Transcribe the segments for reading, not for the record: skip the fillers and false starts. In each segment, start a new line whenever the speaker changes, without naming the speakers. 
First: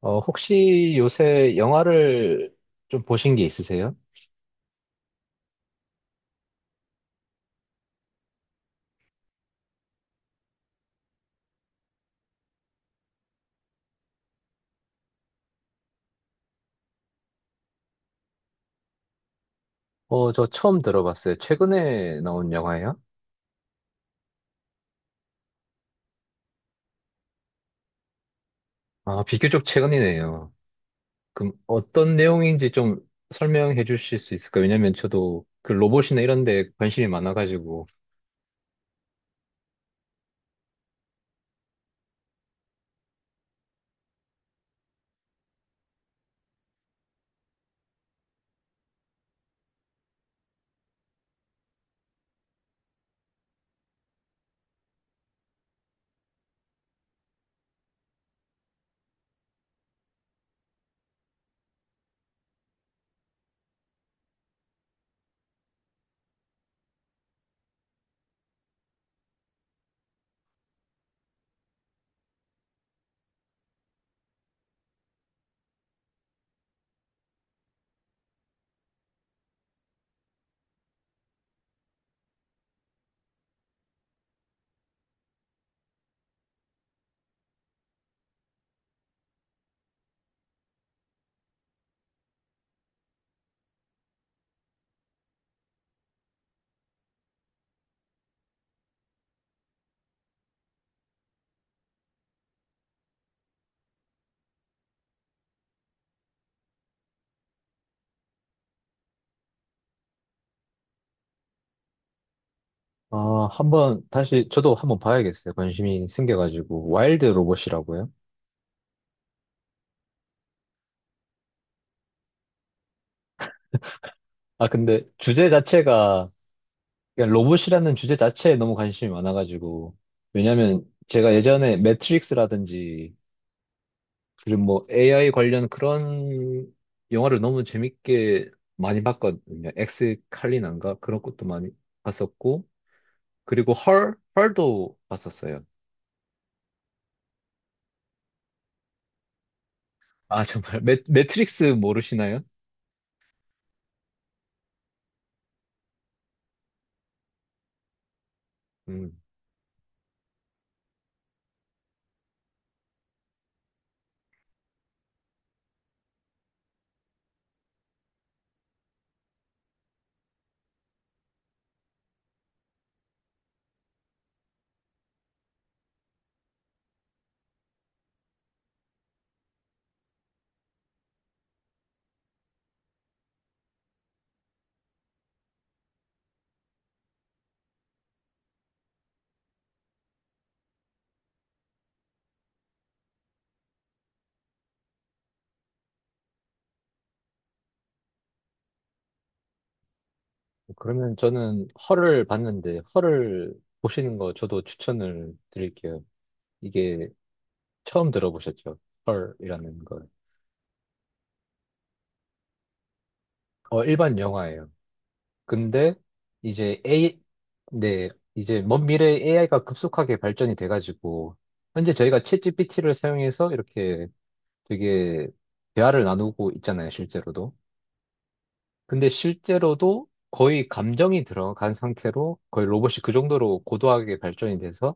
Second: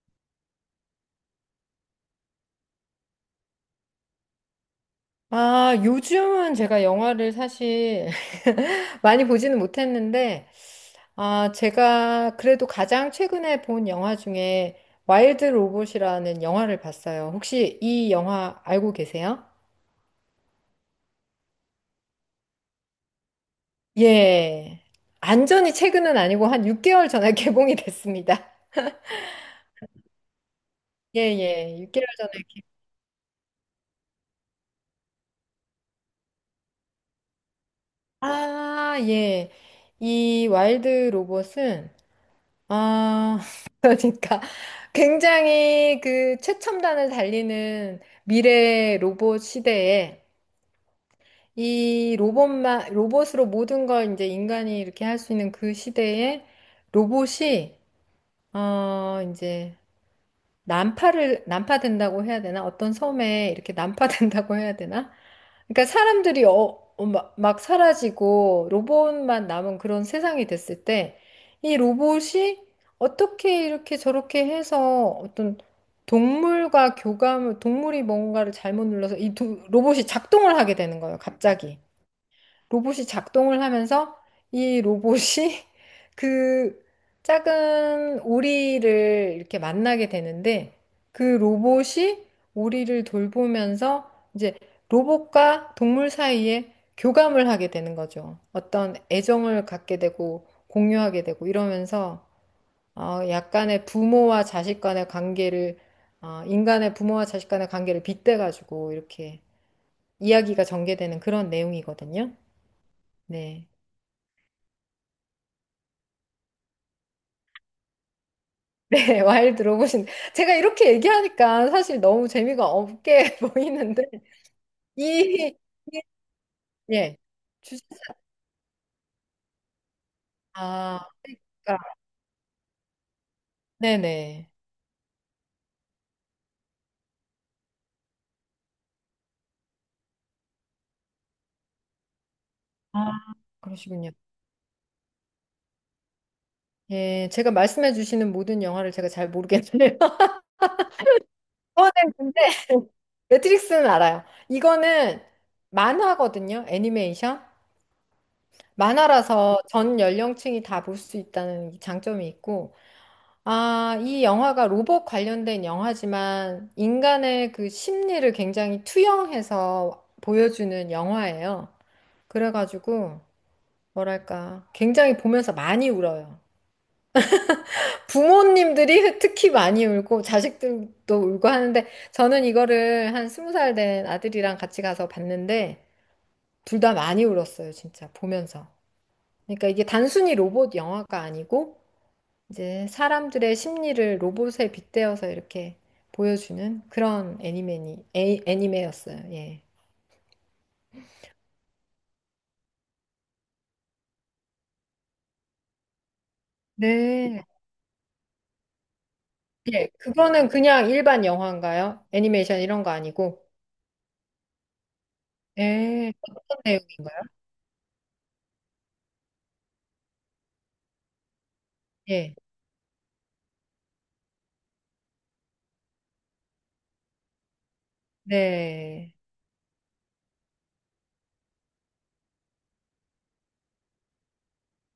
어, 혹시 요새 영화를 좀 보신 게 있으세요?
아, 요즘은 제가 영화를 사실 많이 보지는 못했는데, 제가 그래도 가장 최근에 본 영화 중에 와일드 로봇이라는 영화를 봤어요. 혹시 이 영화 알고 계세요?
어, 저 처음 들어봤어요. 최근에 나온 영화예요?
예. 완전히 최근은 아니고 한 6개월 전에 개봉이 됐습니다.
아, 비교적 최근이네요.
예,
그럼
예. 6개월
어떤
전에.
내용인지 좀 설명해 주실 수 있을까요? 왜냐면 저도 그 로봇이나 이런 데 관심이 많아가지고,
아, 예. 이 와일드 로봇은 아, 그러니까 굉장히 그 최첨단을 달리는 미래 로봇 시대에 로봇으로 모든 걸 이제 인간이 이렇게 할 수 있는 그 시대에 로봇이, 어, 이제 난파된다고 해야 되나? 어떤 섬에 이렇게 난파된다고 해야 되나? 그러니까 사람들이 막 사라지고 로봇만 남은 그런 세상이 됐을 때 이 로봇이 어떻게 이렇게 저렇게 해서 동물이 뭔가를 잘못 눌러서 로봇이 작동을 하게 되는 거예요, 갑자기. 로봇이 작동을 하면서 이 로봇이 그 작은 오리를 이렇게 만나게 되는데 그 로봇이 오리를 돌보면서 이제 로봇과 동물 사이에 교감을 하게 되는 거죠. 어떤 애정을 갖게 되고 공유하게 되고 이러면서 어, 약간의 부모와 자식 간의 관계를 어, 인간의 부모와 자식 간의 관계를 빗대가지고 이렇게 이야기가 전개되는 그런 내용이거든요.
아,
네.
한번 다시, 저도 한번 봐야겠어요. 관심이 생겨가지고. 와일드 로봇이라고요?
네, 와일드 로봇인 제가 이렇게 얘기하니까 사실 너무 재미가 없게 보이는데
아, 근데 주제
이, 이-
자체가,
예.
그러니까
주제.
로봇이라는 주제 자체에 너무 관심이 많아가지고, 왜냐면
아,
제가 예전에
그러니까,
매트릭스라든지
네네.
그리고 뭐 AI 관련 그런 영화를 너무 재밌게 많이 봤거든요. 엑스 칼리난가 그런 것도 많이 봤었고
아,
그리고
그러시군요.
헐 헐도 봤었어요.
예, 제가 말씀해 주시는 모든 영화를 제가 잘 모르겠네요.
아, 정말 매트릭스
이거는,
모르시나요?
근데 매트릭스는 알아요. 이거는 만화거든요, 애니메이션.
음
만화라서 전 연령층이 다 볼 수 있다는 장점이 있고, 아, 이 영화가 로봇 관련된 영화지만 인간의 그 심리를 굉장히 투영해서 보여주는 영화예요. 그래가지고, 뭐랄까, 굉장히 보면서 많이 울어요. 부모님들이 특히 많이 울고, 자식들도 울고 하는데, 저는 이거를 한 20살 된 아들이랑 같이 가서 봤는데, 둘 다 많이 울었어요, 진짜, 보면서. 그러니까 이게 단순히 로봇 영화가 아니고, 이제 사람들의 심리를 로봇에 빗대어서 이렇게 보여주는 그런 애니메였어요. 예.
그러면 저는 헐을 봤는데 헐을 보시는 거 저도 추천을 드릴게요. 이게
네.
처음 들어보셨죠? 헐이라는
예,
걸.
그거는 그냥 일반 영화인가요? 애니메이션 이런 거 아니고?
어, 일반 영화예요. 근데
예, 어떤
이제
내용인가요?
네, 이제 먼 미래에 AI가 급속하게 발전이 돼가지고 현재 저희가
예.
챗GPT를 사용해서 이렇게 되게 대화를 나누고 있잖아요, 실제로도. 근데
네.
실제로도 거의 감정이 들어간 상태로 거의 로봇이 그 정도로 고도하게 발전이 돼서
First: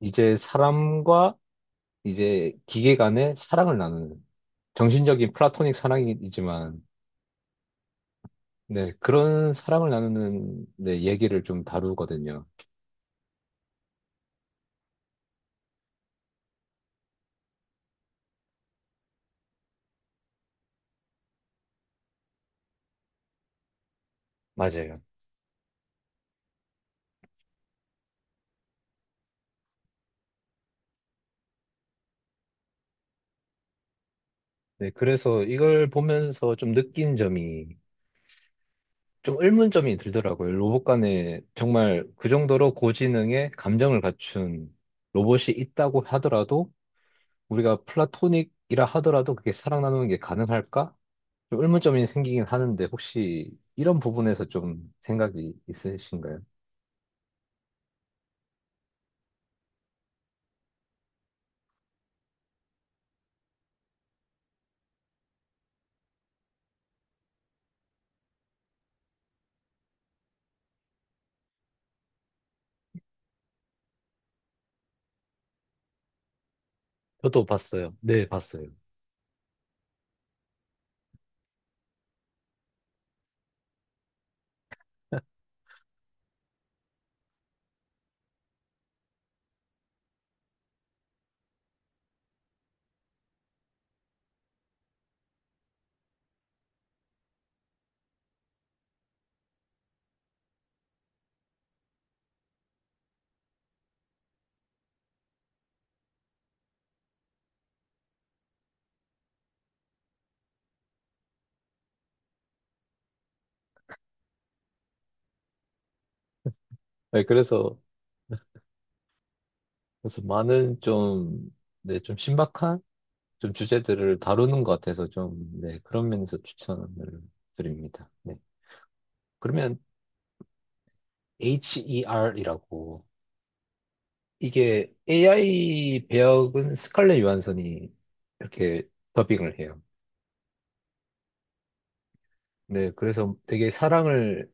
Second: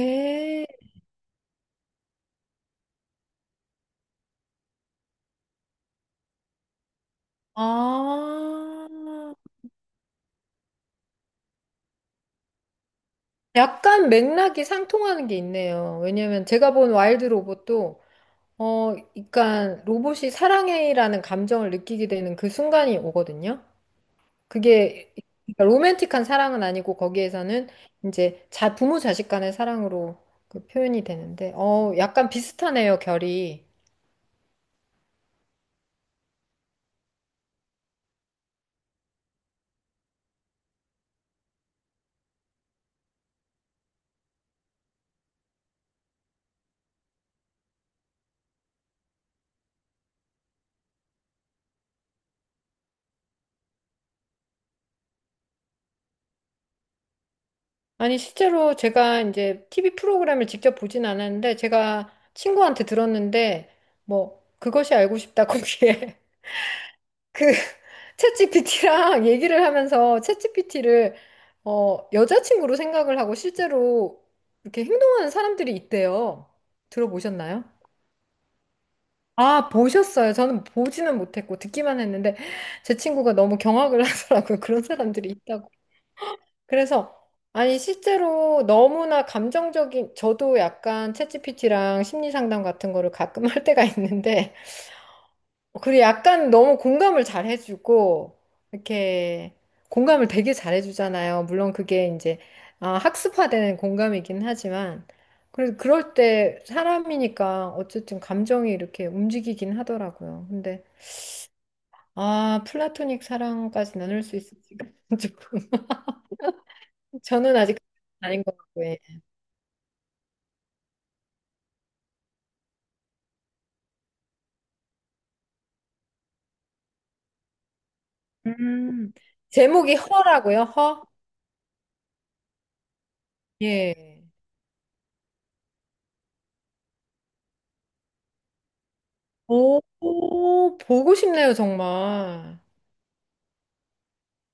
이제 사람과 이제 기계 간의 사랑을 나누는 정신적인 플라토닉 사랑이지만,
아.
네, 그런 사랑을 나누는, 네, 얘기를 좀 다루거든요.
약간 맥락이 상통하는 게 있네요. 왜냐면 제가 본 와일드 로봇도 어, 그러니까 로봇이 사랑해라는 감정을 느끼게 되는 그 순간이 오거든요.
맞아요.
그게 그러니까 로맨틱한 사랑은 아니고 거기에서는 이제 자 부모 자식 간의 사랑으로 그 표현이 되는데 어 약간 비슷하네요 결이.
네, 그래서 이걸 보면서 좀 느낀 점이, 좀 의문점이 들더라고요. 로봇 간에 정말 그 정도로 고지능의 감정을 갖춘 로봇이 있다고 하더라도, 우리가 플라토닉이라 하더라도 그게 사랑 나누는 게 가능할까? 좀 의문점이 생기긴 하는데, 혹시 이런 부분에서 좀 생각이 있으신가요?
아니, 실제로 제가 이제 TV 프로그램을 직접 보진 않았는데 제가 친구한테 들었는데 뭐 그것이 알고 싶다 거기에 그 챗GPT랑 얘기를 하면서 챗GPT를 어 여자친구로 생각을 하고 실제로 이렇게 행동하는 사람들이 있대요.
저도
들어보셨나요?
봤어요. 네, 봤어요.
아, 보셨어요? 저는 보지는 못했고 듣기만 했는데 제 친구가 너무 경악을 하더라고요. 그런 사람들이 있다고. 그래서 아니 실제로 너무나 감정적인, 저도 약간 챗GPT랑 심리 상담 같은 거를 가끔 할 때가 있는데 그리고 약간 너무 공감을 잘 해주고 이렇게 공감을 되게 잘 해주잖아요. 물론 그게 이제 아, 학습화되는 공감이긴 하지만 그래도 그럴 때 사람이니까 어쨌든 감정이 이렇게 움직이긴 하더라고요. 근데 아, 플라토닉 사랑까지 나눌 수 있을지가 조금.
네,
저는
그래서,
아직 아닌 것 같고, 예.
많은 좀, 네, 좀 신박한 좀 주제들을 다루는 것 같아서 좀, 네, 그런 면에서 추천을 드립니다. 네.
음,
그러면
제목이 허라고요, 허?
HER이라고,
예.
이게 AI 배역은 스칼렛 요한슨이 이렇게 더빙을 해요.
오, 오, 보고 싶네요, 정말.
네, 그래서 되게 사랑을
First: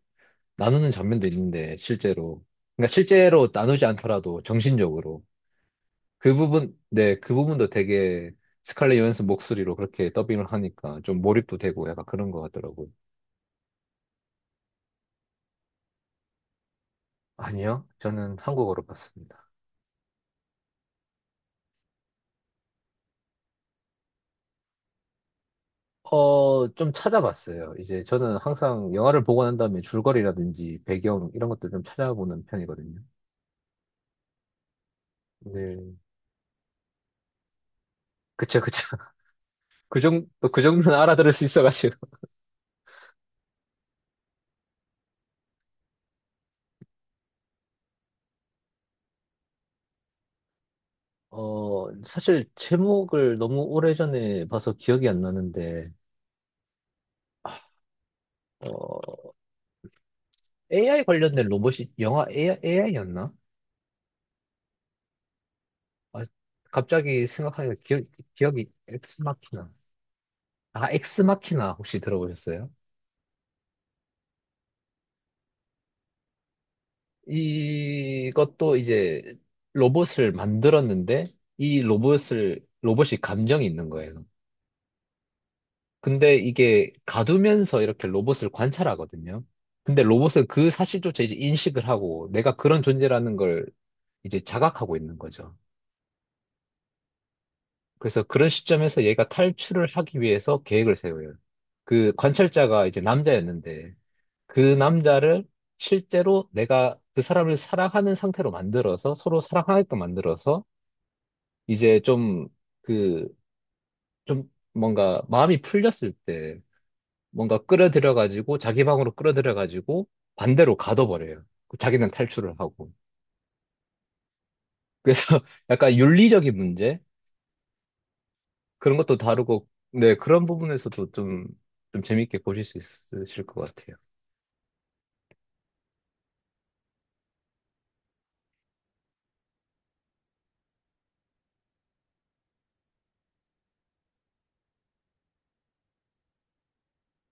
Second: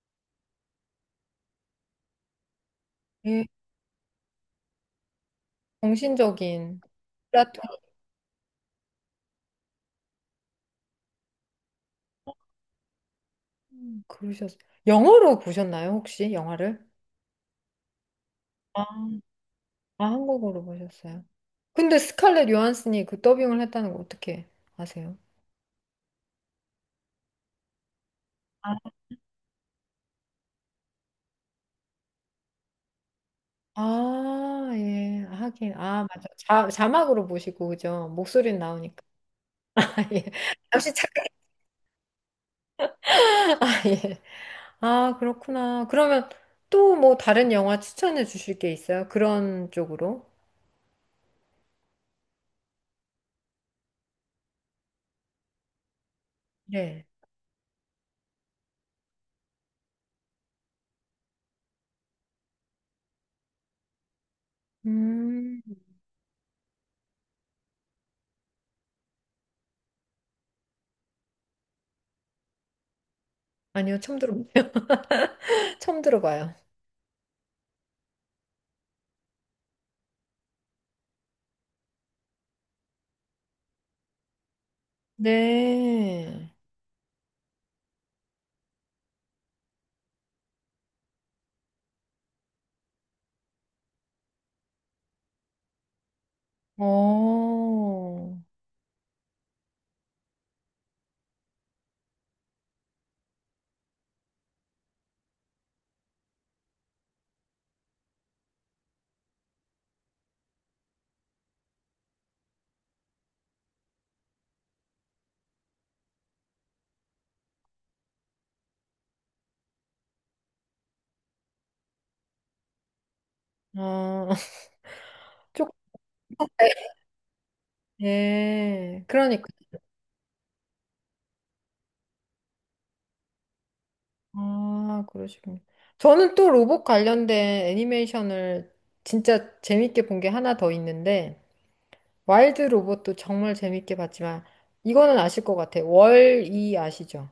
나누는 장면도 있는데 실제로, 그러니까
예,
실제로 나누지 않더라도 정신적으로 그 부분,
정신적인
네, 그 부분도
플라토닉.
되게 스칼렛 요한슨 목소리로 그렇게 더빙을 하니까 좀 몰입도 되고 약간 그런 것 같더라고요.
그러셨어요. 영어로 보셨나요, 혹시 영화를?
아니요, 저는
아,
한국어로 봤습니다.
아, 한국어로 보셨어요. 근데 스칼렛 요한슨이 그 더빙을 했다는 거 어떻게 아세요?
어, 좀 찾아봤어요. 이제 저는 항상 영화를 보고 난 다음에 줄거리라든지 배경 이런 것들 좀 찾아보는 편이거든요.
아, 예. 하긴.
네.
아, 맞아. 자막으로 보시고, 그죠? 목소리는
그쵸, 그쵸.
나오니까.
그
아, 예.
정도, 그
잠시
정도는
잠깐.
알아들을 수 있어가지고.
아, 예. 아, 그렇구나. 그러면 또 뭐 다른 영화 추천해 주실 게 있어요? 그런 쪽으로?
어, 사실 제목을 너무 오래전에 봐서 기억이 안 나는데,
네.
어, AI 관련된 로봇이 영화 AI, AI였나?
음,
아, 갑자기 생각하니까 기억이 엑스마키나. 아, 엑스마키나 혹시 들어보셨어요?
아니요. 처음 들어봐요. 처음 들어봐요.
이것도 이제 로봇을 만들었는데 이 로봇을 로봇이 감정이 있는 거예요. 근데
네.
이게 가두면서 이렇게 로봇을 관찰하거든요. 근데 로봇은 그 사실조차 이제 인식을 하고 내가 그런 존재라는 걸 이제 자각하고 있는 거죠. 그래서
어,
그런 시점에서 얘가 탈출을 하기 위해서 계획을 세워요. 그 관찰자가 이제 남자였는데 그 남자를 실제로 내가 그 사람을 사랑하는 상태로 만들어서 서로 사랑하게끔 만들어서 이제 좀 그, 좀 뭔가 마음이 풀렸을 때 뭔가 끌어들여가지고 자기 방으로 끌어들여가지고 반대로 가둬버려요. 그 자기는 탈출을 하고.
아,
그래서
조금,
약간 윤리적인 문제? 그런
네
것도
그러니까.
다루고, 네, 그런 부분에서도 좀, 재밌게 보실 수 있으실 것 같아요.
아, 그러시군요. 저는 또 로봇 관련된 애니메이션을 진짜 재밌게 본 게 하나 더 있는데, 와일드 로봇도 정말 재밌게 봤지만, 이거는 아실 것 같아요. 월이 아시죠?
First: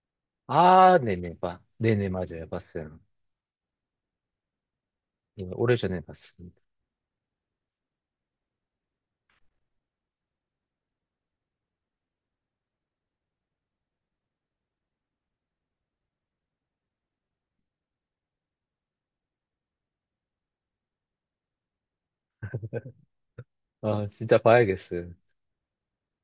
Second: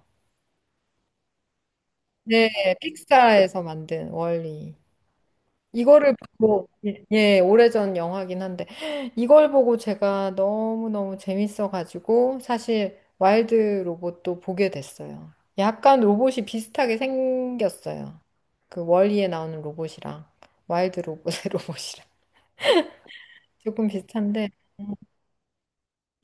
아, 네네, 봐. 네네, 맞아요.
네,
봤어요.
픽사에서 만든 월이.
네, 오래전에
이거를
봤습니다.
보고, 예, 예, 오래전 영화긴 한데, 이걸 보고 제가 너무너무 재밌어가지고, 사실 와일드 로봇도 보게 됐어요. 약간 로봇이 비슷하게 생겼어요. 그 월리에 나오는 로봇이랑, 와일드 로봇의 로봇이랑. 조금
아, 진짜
비슷한데,
봐야겠어요.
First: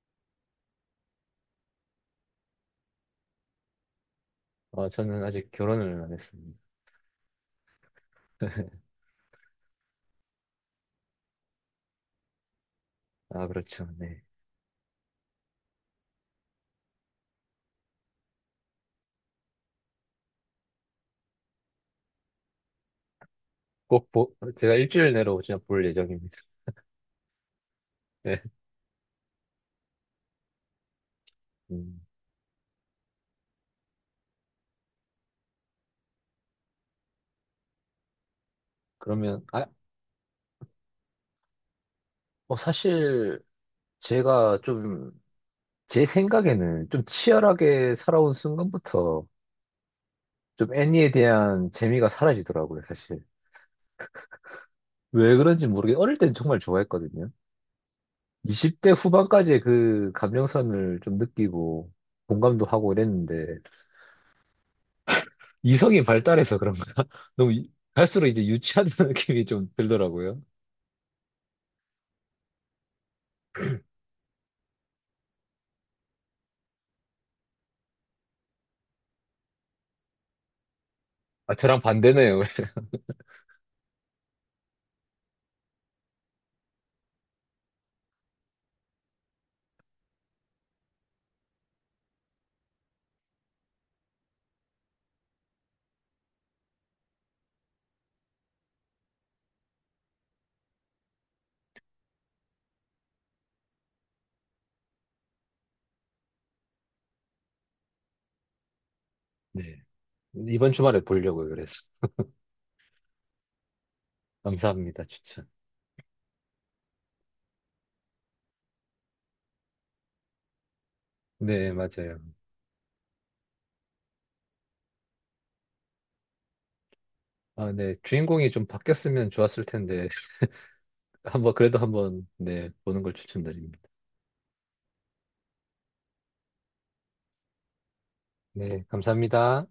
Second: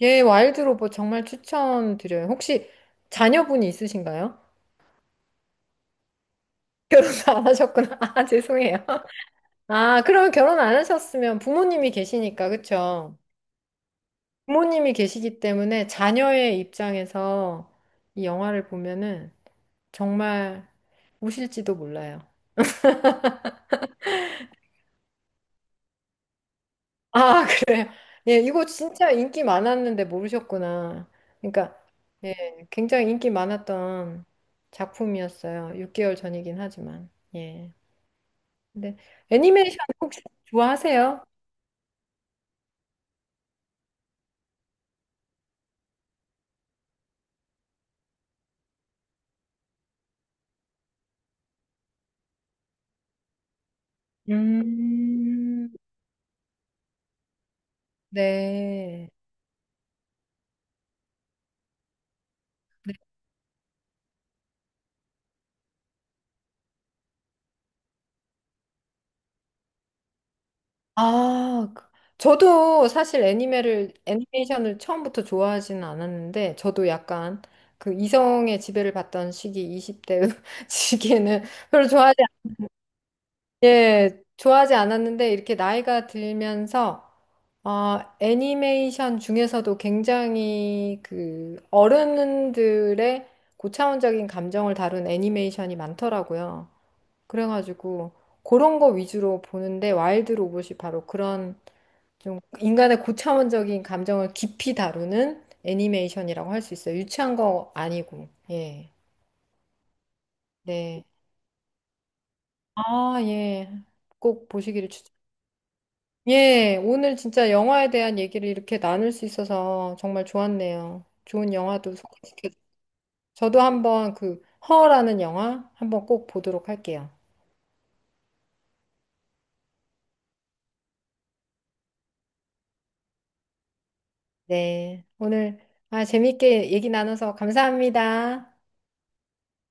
예, 와일드 로봇 정말 추천드려요. 혹시 자녀분이 있으신가요?
아, 저는 아직 결혼을 안 했습니다.
결혼도 안 하셨구나. 아, 죄송해요. 아, 그러면 결혼 안 하셨으면 부모님이 계시니까, 그쵸?
아, 그렇죠. 네.
부모님이 계시기 때문에 자녀의 입장에서 이 영화를 보면은 정말 우실지도 몰라요.
제가 일주일 내로 진짜 볼 예정입니다.
아, 그래요? 예,
네.
이거 진짜 인기 많았는데 모르셨구나. 그러니까,
음,
예, 굉장히 인기 많았던 작품이었어요. 6개월 전이긴 하지만. 예. 근데
그러면, 아,
애니메이션 혹시 좋아하세요?
어, 사실 제가 좀, 제 생각에는 좀 치열하게 살아온 순간부터 좀 애니에 대한 재미가 사라지더라고요, 사실. 왜 그런지
음,
모르게 어릴 땐 정말 좋아했거든요. 20대
네.
후반까지의 그 감정선을 좀 느끼고 공감도 하고 이랬는데 이성이 발달해서 그런가? 너무 갈수록 이제 유치한 느낌이 좀 들더라고요.
아, 그- 저도 사실 애니메를 애니메이션을 처음부터 좋아하지는 않았는데 저도 약간 그 이성의 지배를 받던 시기 20대 시기에는
아, 저랑
별로 좋아하지
반대네요.
않- 예, 좋아하지 않았는데 이렇게 나이가 들면서 어, 애니메이션 중에서도 굉장히 그 어른들의 고차원적인 감정을 다룬 애니메이션이 많더라고요. 그래가지고 그런 거 위주로 보는데 와일드 로봇이 바로 그런 좀 인간의 고차원적인 감정을 깊이 다루는 애니메이션이라고 할 수 있어요. 유치한 거 아니고. 예.
네. 이번 주말에
네.
보려고요, 그래서.
아, 예. 꼭 보시기를
감사합니다,
추천.
추천.
예. 오늘 진짜 영화에 대한 얘기를 이렇게 나눌 수 있어서 정말 좋았네요. 좋은
네,
영화도
맞아요.
소개시켜. 저도 한번 그 허라는 영화 한번 꼭 보도록 할게요.
아, 네. 주인공이 좀 바뀌었으면 좋았을 텐데, 한번, 그래도 한번, 네, 보는 걸 추천드립니다.
네. 오늘 아, 재밌게 얘기 나눠서 감사합니다.
네, 감사합니다.